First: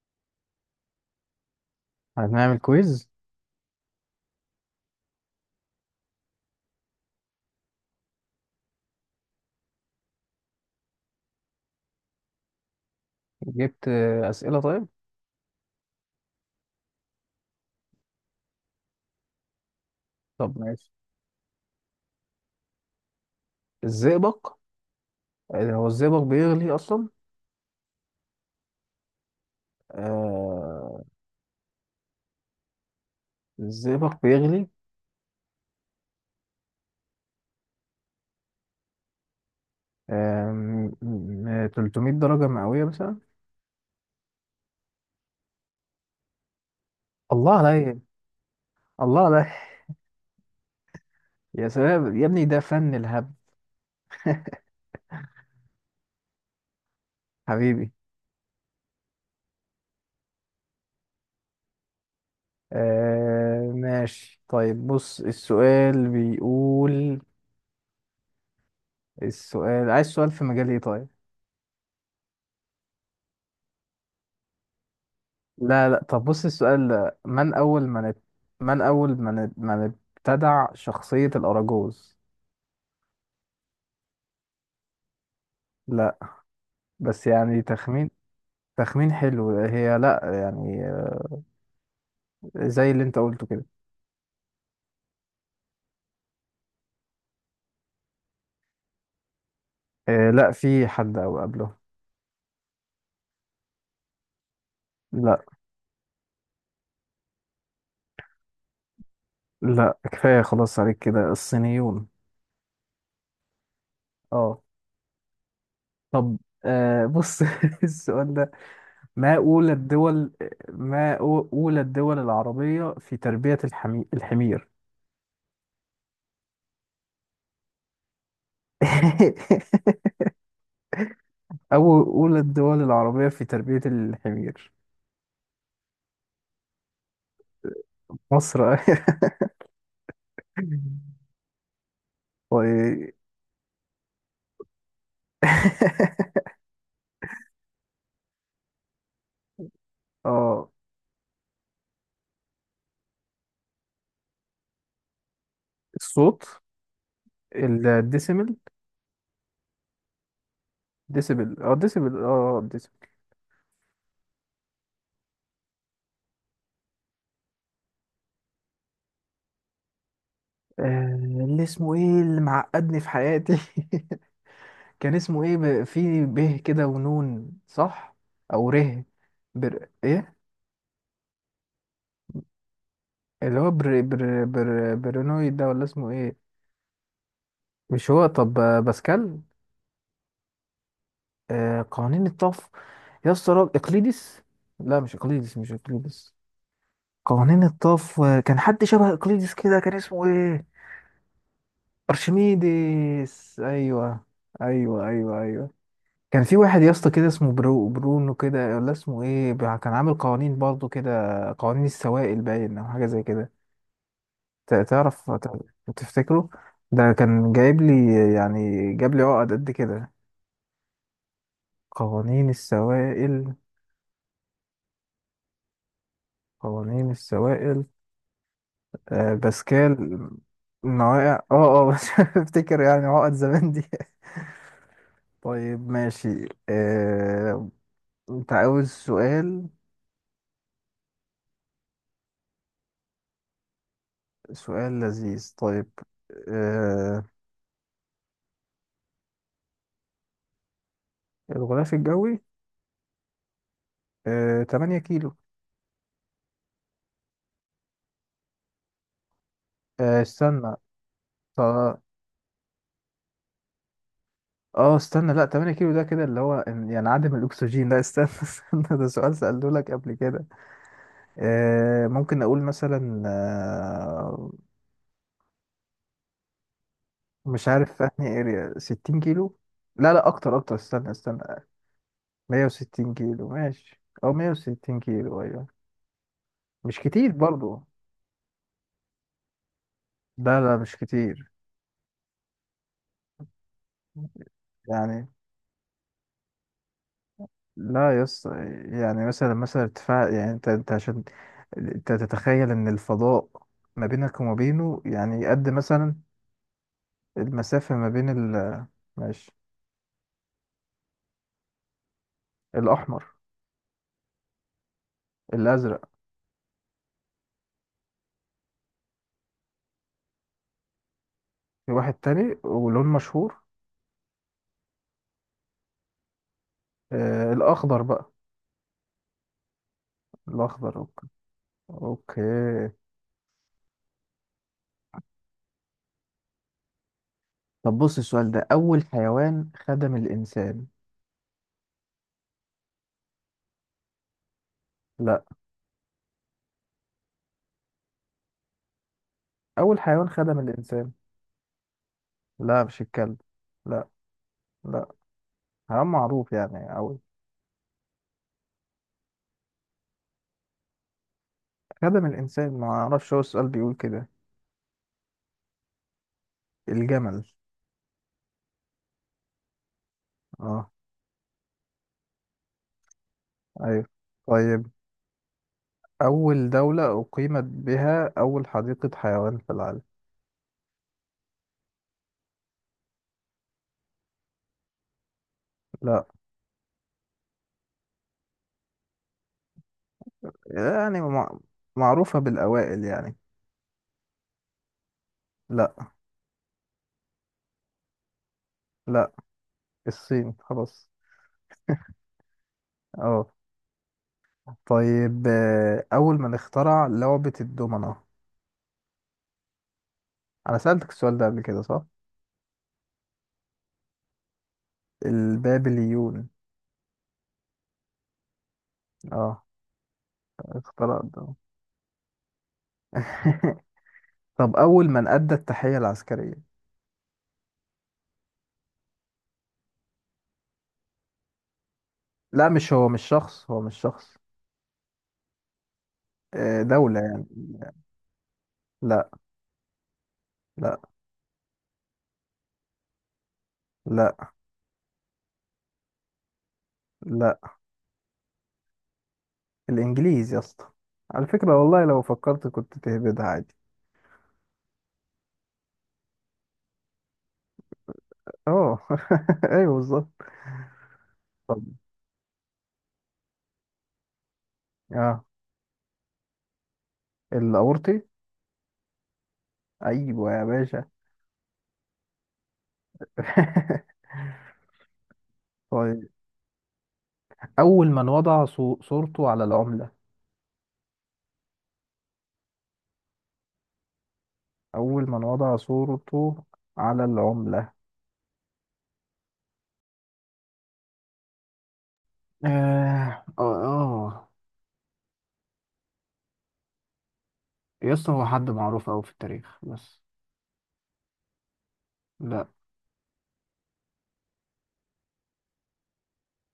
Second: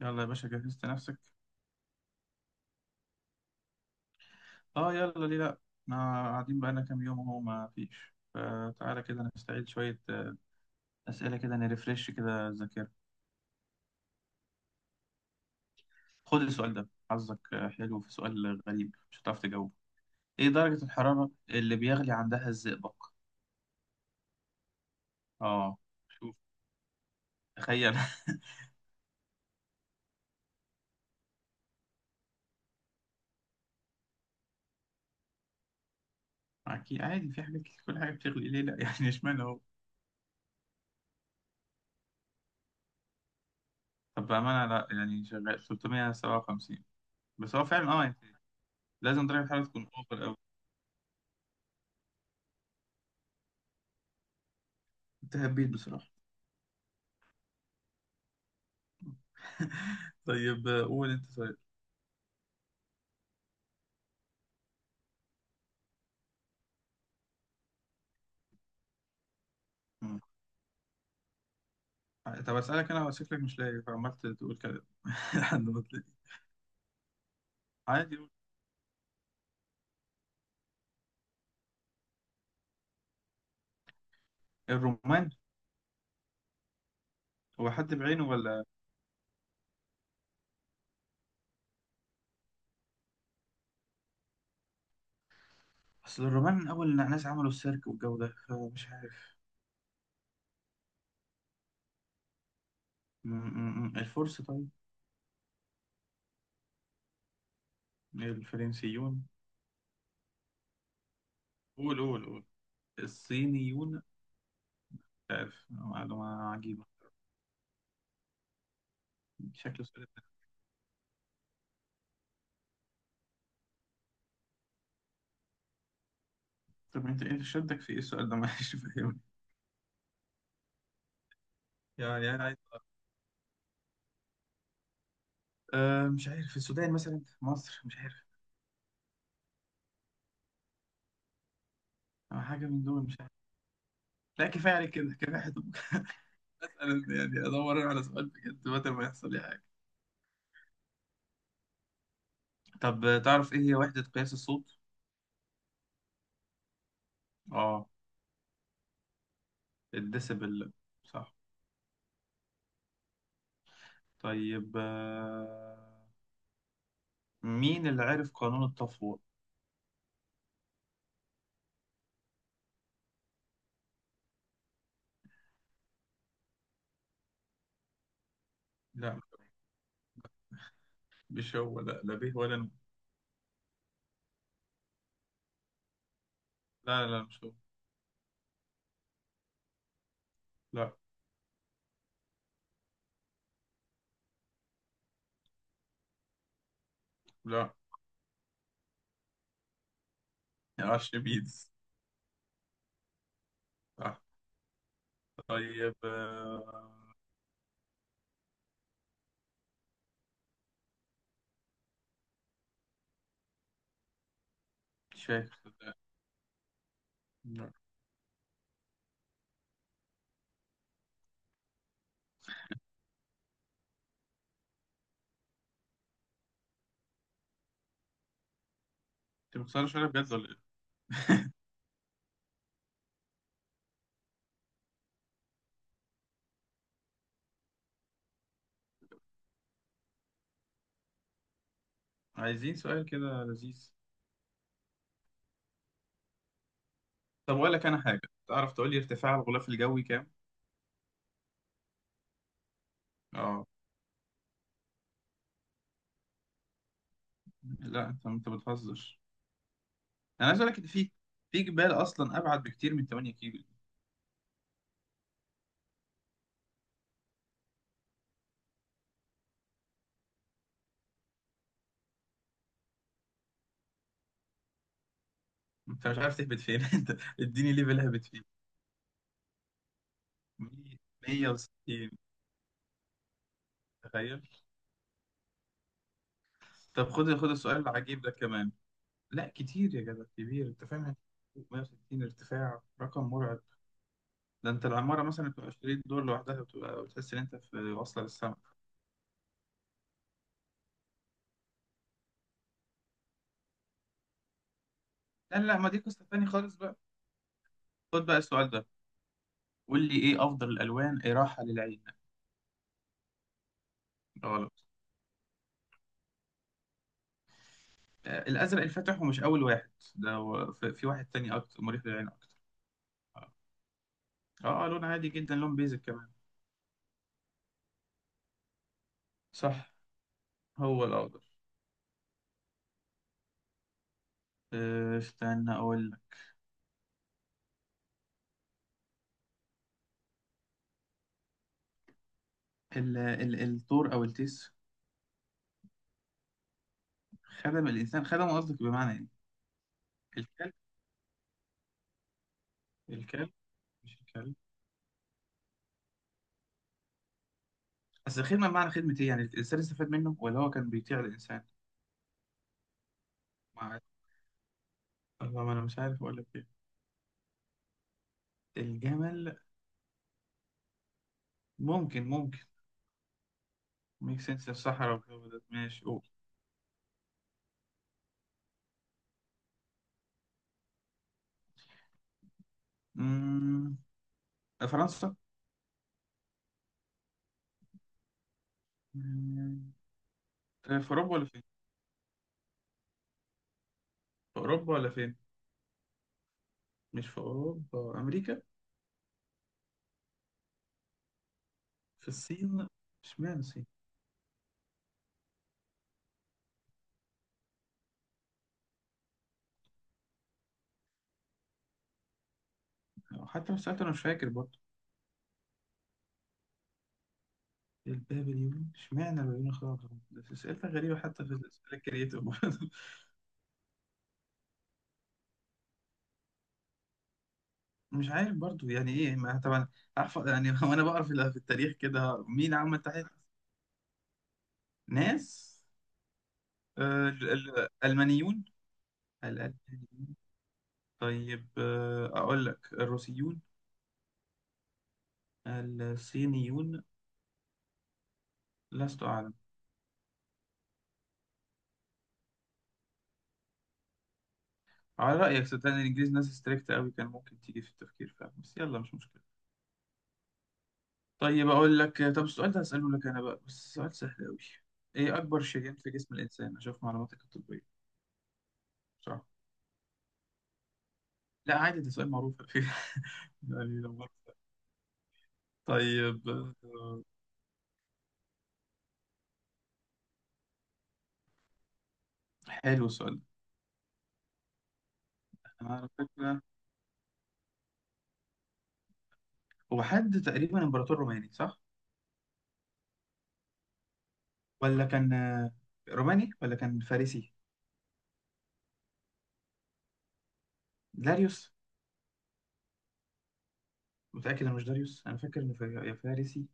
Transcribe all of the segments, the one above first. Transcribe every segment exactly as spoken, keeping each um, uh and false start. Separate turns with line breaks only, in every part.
يلا يا باشا، جهزت نفسك؟
هنعمل كويز.
اه يلا، ليه لا. احنا قاعدين بقالنا كام يوم اهو ما فيش، فتعالى كده نستعيد شوية آه، أسئلة كده، نرفرش كده الذاكرة.
جبت آه، أسئلة. طيب،
خد السؤال ده حظك. آه، حلو، في سؤال غريب مش هتعرف تجاوبه. ايه
طب
درجة
ماشي.
الحرارة اللي بيغلي عندها الزئبق؟
الزئبق؟ آه،
اه.
هو الزئبق
شوف،
بيغلي أصلا؟
تخيل
آه، الزئبق بيغلي.
أكيد عادي، في حاجات كتير كل حاجة بتغلي، ليه لأ يعني اشمعنى هو؟
آه م- م- ثلاثمية درجة مئوية مثلا.
طب بأمانة لأ، يعني شغال ثلاثمية وسبعة وخمسين. بس
الله
هو فعلا
عليا،
اه يعني
الله
لازم درجة
عليا.
الحرارة تكون أوفر أوي.
يا سلام يا ابني، ده فن الهبد.
انت هبيت بصراحة.
حبيبي.
طيب قول انت طيب.
آه ماشي، طيب بص السؤال بيقول. السؤال عايز
مم.
سؤال في مجال ايه؟ طيب.
طب اسالك انا؟ شكلك مش لاقي، فعمال تقول كلام لحد ما
لا لا،
تلاقي.
طب بص السؤال ده من أول من
عادي
ات...
قول.
من أول من ات... من ابتدع شخصية الأراجوز؟
الرومان.
لا، بس يعني
هو حد
تخمين.
بعينه ولا؟
تخمين حلو، هي لا يعني. زي اللي انت قلته كده.
اصل الرومان من اول الناس عملوا السيرك والجو ده، فمش عارف.
آه لا، في حد أو قبله.
م- م- م. الفرس؟ طيب
لا،
الفرنسيون.
لا كفاية خلاص عليك كده،
قول
الصينيون.
قول قول. الصينيون.
اه.
مش عارف، معلومة
طب
عجيبة.
آه بص، السؤال ده ما أولى
شكله سؤال ابن-
الدول ما أو- أولى الدول العربية في تربية الحمي... الحمير.
طب انت انت شدك في ايه السؤال ده معلش فاهمني.
أو-
يعني
أولى
انا عايز
الدول
أعرف.
العربية في تربية الحمير.
أه مش عارف، السودان مثلا، مصر، مش عارف.
مصر.
أه،
و...
حاجة من دول، مش عارف. لا كفايه عليك كده، كفايه حته انا يعني ادور أنا على سؤال بجد متى ما يحصل لي حاجه.
اه.
طب تعرف ايه هي وحده قياس الصوت؟
الصوت.
اه.
الديسيمل.
الديسبل. صح.
ديسيبل، اه ديسيبل، اه ديسيبل.
طيب، آه، مين اللي عرف قانون التفويض؟
آه، اللي اسمه ايه اللي معقدني في حياتي؟ كان اسمه ايه؟ ب... في ب كده ونون، صح؟ او ره.
لا
بر... ايه؟
مش هو، لا لا به ولا نو.
اللي هو بر... بر... بر... برينويد ده ولا اسمه ايه؟
لا لا لا مش هو.
مش هو. طب آه، باسكال.
لا
آه قوانين الطف. يا اسطى راجل- اقليدس. لا مش اقليدس، مش اقليدس. قوانين
لا
الطف. آه، كان حد شبه اقليدس كده، كان اسمه ايه؟
ارشميدس.
ارشميدس،
صح.
ايوه ايوه ايوه ايوه.
طيب،
كان في واحد يا اسطى
آه،
كده، اسمه برو برونو كده ولا اسمه ايه بقى؟ كان عامل قوانين برضه كده. قوانين السوائل باين، او حاجه زي كده. ت-
مش
تعرف، ت-
فاكر صدقني.
تفتكره؟ ده كان
لا
جايب لي، يعني جاب لي عقد قد كده. قوانين السوائل، قوانين السوائل. آه،
انت بتسألش عليا
باسكال.
بجد ولا
مواقع،
ايه؟
اه اه بس. افتكر يعني عقد زمان دي. طيب ماشي، آه، انت عاوز سؤال؟
عايزين سؤال كده لذيذ.
سؤال لذيذ، طيب. آه،
طب اقول لك انا حاجه، تعرف تقول لي ارتفاع الغلاف الجوي كام؟
الغلاف الجوي؟
اه.
آه، ثمانية كيلو.
لا انت انت بتهزر.
آه،
انا عايز اقول
استنى.
لك ان في في جبال
ط-
اصلا ابعد بكتير من ثمانية كيلو دي.
اه استنى، لا ثمانية كيلو ده كده اللي هو إن- يعني عدم الاكسجين. لا استنى، استنى، ده سؤال سألته لك قبل كده. آه، ممكن اقول مثلا آه،
انت مش عارف تهبط فين انت
مش
اديني
عارف
ليفل
في
هبت
انهي
فيه.
اريا. ستين كيلو. لا لا اكتر، اكتر. استنى، استنى.
مية وستين،
مية وستين كيلو؟ ماشي، او
تخيل.
مية وستين كيلو، ايوه. مش
طب
كتير
خد خد السؤال
برضو.
العجيب ده كمان. لا كتير يا جدع
لا
كبير،
لا
انت
مش
فاهم يعني.
كتير.
مائة وستين ارتفاع رقم مرعب. ده انت العماره
يعني
مثلا بتبقى عشرين دور لوحدها، بتبقى بتحس ان انت في
لا
واصله
يس.
للسما.
يعني مثلا، مثلا ارتفاع، يعني انت انت عشان انت تتخيل ان الفضاء ما بينك وما بينه، يعني
لا
قد
لا، ما دي
مثلا
قصه تانيه خالص بقى.
المسافة ما
خد
بين
بقى السؤال
ال...
ده،
ماشي.
قول لي ايه افضل الالوان اراحه للعين؟
الأحمر.
غلط.
الأزرق.
آه، الازرق الفاتح، ومش اول واحد ده، هو في في واحد تاني اكتر
في
مريح
واحد
للعين اكتر.
تاني ولون
اه.
مشهور؟
آه، لون عادي جدا، لون بيزك كمان.
آه الأخضر بقى.
صح،
الأخضر،
هو
أوكي.
الاخضر.
أوكي.
آه، استنى اقول لك.
طب بص السؤال ده، أول حيوان خدم الإنسان.
ال ال الثور او التيس.
لا.
خدم الانسان، خدم قصدك بمعنى ايه؟
أول حيوان خدم
الكلب.
الإنسان. لا مش الكلب.
الكلب.
لا.
مش الكلب؟
لا حيوان معروف يعني أوي.
اصل الخدمه بمعنى خدمه ايه؟ يعني الانسان استفاد منه، ولا هو كان بيطيع الانسان.
خدم الإنسان. ما أعرفش، هو السؤال بيقول
مع،
كده.
الله ما انا مش عارف اقول لك ايه.
الجمل.
الجمل.
اه.
ممكن، ممكن.
أيوه.
ميك سنس،
طيب،
الصحراء والجو ده، ماشي قول.
أول دولة أقيمت بها أول حديقة حيوان في العالم.
مم، فرنسا.
لا.
آه، في
يعني
أوروبا ولا
مع...
فين؟
معروفة بالأوائل يعني.
في أوروبا ولا فين؟
لا.
مش في أوروبا، أمريكا.
لا، الصين خلاص.
في الصين؟
اه.
اشمعنى الصين؟
طيب آه، أول من اخترع لعبة الدومنة؟ أنا سألتك السؤال ده قبل كده، صح؟
حتى لو سألت أنا مش فاكر برضه.
البابليون.
البابليون؟ اشمعنى
اه،
البابليون اخترعوا الحروف؟ بس أسئلة غريبة
اخترع
حتى في
الدومنة.
الأسئلة الكريتيف برضه.
طب أول من أدى التحية العسكرية.
مش عارف برضه، يعني إيه؟ ما طبعا عارف يعني وأنا بقرا في في التاريخ كده
لا
مين
مش
عمل
هو،
تحت،
مش شخص، هو مش شخص.
ناس.
آه، دولة
آه،
يعني.
ال- ال- الألمانيون.
لا.
الألمانيون.
لا.
طيب، آه، أقول لك الروسيون.
لا.
الصينيون.
لا،
لست أعلم.
الإنجليز يا اسطى. على فكرة والله، لو فكرت كنت تهبدها عادي.
على رأيك صدقني الإنجليز ناس ستريكت أوي، كان ممكن تيجي في التفكير فعلا، بس
اه.
يلا مش مشكلة.
ايوه بالظبط.
طيب
طب
أقول لك، طب السؤال ده هسأله لك أنا بقى، بس سؤال سهل أوي. إيه
اه،
أكبر شريان في جسم الإنسان؟ أشوف معلوماتك الطبية.
الأورطي.
صح.
ايوه يا باشا.
لا عادي ده سؤال معروف على فكرة. يعني لو مرة.
طيب،
طيب، آه،
أول من وضع صو- صورته على العملة.
حلو السؤال ده.
أول من وضع
أنا على فكرة،
صورته على العملة.
هو حد تقريبا إمبراطور روماني صح؟
اه، اه، آه.
ولا كان آه، روماني ولا كان فارسي؟
يا اسطى هو حد معروف أوي في التاريخ بس.
داريوس.
لا.
متأكد إنه مش داريوس؟ أنا فاكر إنه فا- يا فارسي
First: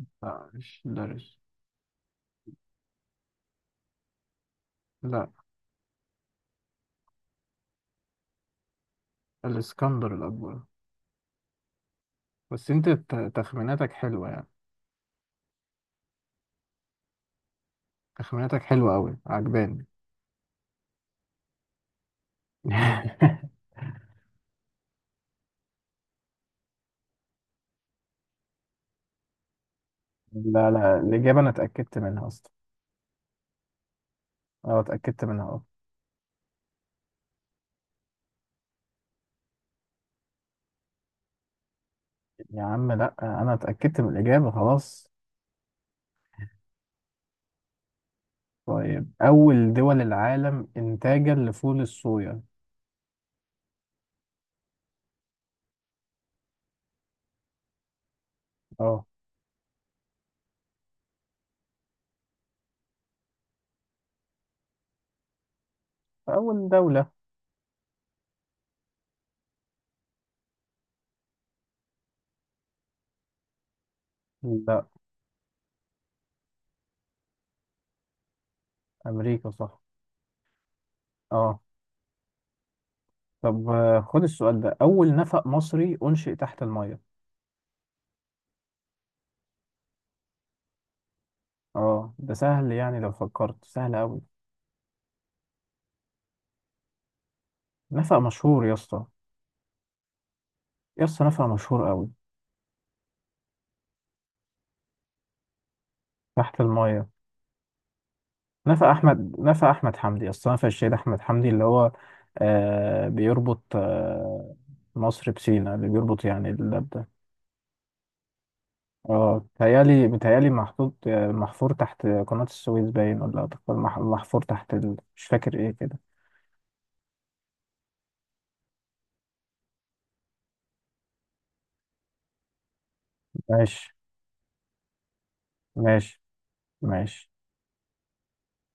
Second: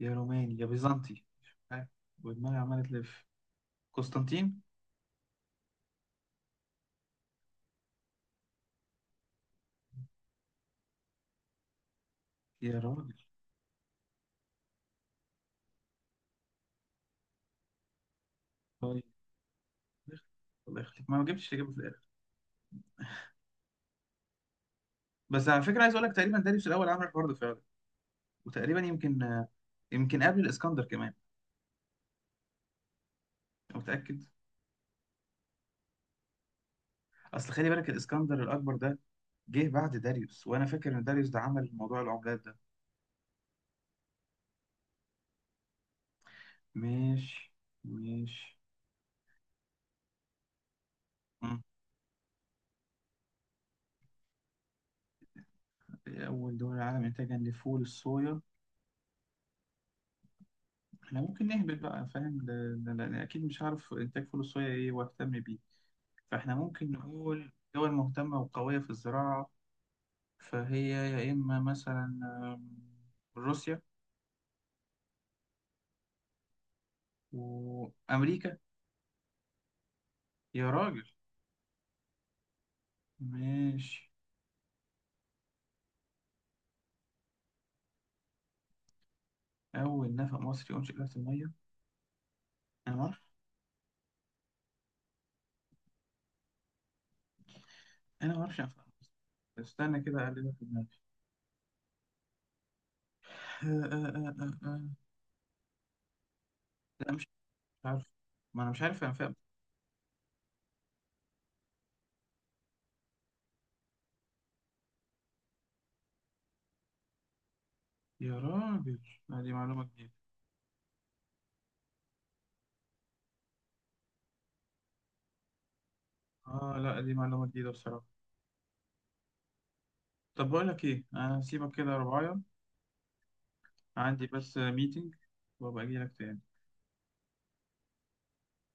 يا روماني يا
مش
بيزنطي.
درج.
ها، ودماغي عمالة تلف. قسطنطين.
لا. الاسكندر الأكبر. بس
يا
أنت
راجل.
ت- تخميناتك حلوة يعني. تخميناتك حلوة
طيب،
أوي، عجباني.
الله يخليك، ما ما جبتش تجيبه في الاخر. بس على فكره عايز اقول لك تقريبا داريوس الاول عمل الحوار ده فعلا. وتقريبا يمكن، آه، يمكن قبل
لا
الاسكندر
لا،
كمان.
الإجابة أنا اتأكدت منها أصلا.
انا متاكد.
أه اتأكدت منها، أه.
اصل خلي بالك الاسكندر الاكبر ده جه بعد داريوس، وانا فاكر ان داريوس ده عمل موضوع العملات ده.
يا عم لا، أنا اتأكدت من الإجابة خلاص.
مش مش.
طيب أول دول العالم إنتاجا
مم.
لفول الصويا.
اول دول العالم انتاجا لفول الصويا.
أه.
احنا ممكن نهبط بقى فاهم ده- ده- ده- اكيد مش عارف انتاج فول الصويا ايه واهتم بيه. فإحنا
أول
ممكن
دولة.
نقول دول مهتمة وقوية في الزراعة. فهي يا إما مثلا، آم، روسيا
لا.
وأمريكا.
أمريكا صح.
يا راجل.
أه. طب آه،
ماشي.
خد السؤال ده، أول نفق مصري أنشئ تحت المية.
أول نفق مصري أنشئ تحت المية.
أه ده سهل،
أنا
يعني لو
معرفش،
فكرت سهل أوي. نفق
أنا معرفش
مشهور يا
أنفق
اسطى.
مصري؟ استنى كده أقلبها في دماغي.
يا اسطى نفق مشهور قوي.
آه، آه، آه، آه، آه.
تحت المايه.
لا مش مش عارف. ما أنا مش
نفق
عارف أنفق.
احمد، نفق احمد حمدي، اصلا نفق الشهيد احمد حمدي اللي هو آه بيربط آه مصر بسينا، اللي بيربط يعني الباب ده.
يا راجل. لا
اه
دي معلومة
متهيألي،
جديدة.
متهيألي محطوط، آه، محفور تحت قناة السويس باين، ولا محفور تحت ال... مش فاكر ايه كده.
آه لا دي معلومة جديدة بصراحة. طب بقول لك إيه، أنا هسيبك كده يا رباية.
ماشي.
عندي بس ميتنج، وأبقى أجيلك
ماشي.
تاني.
ماشي.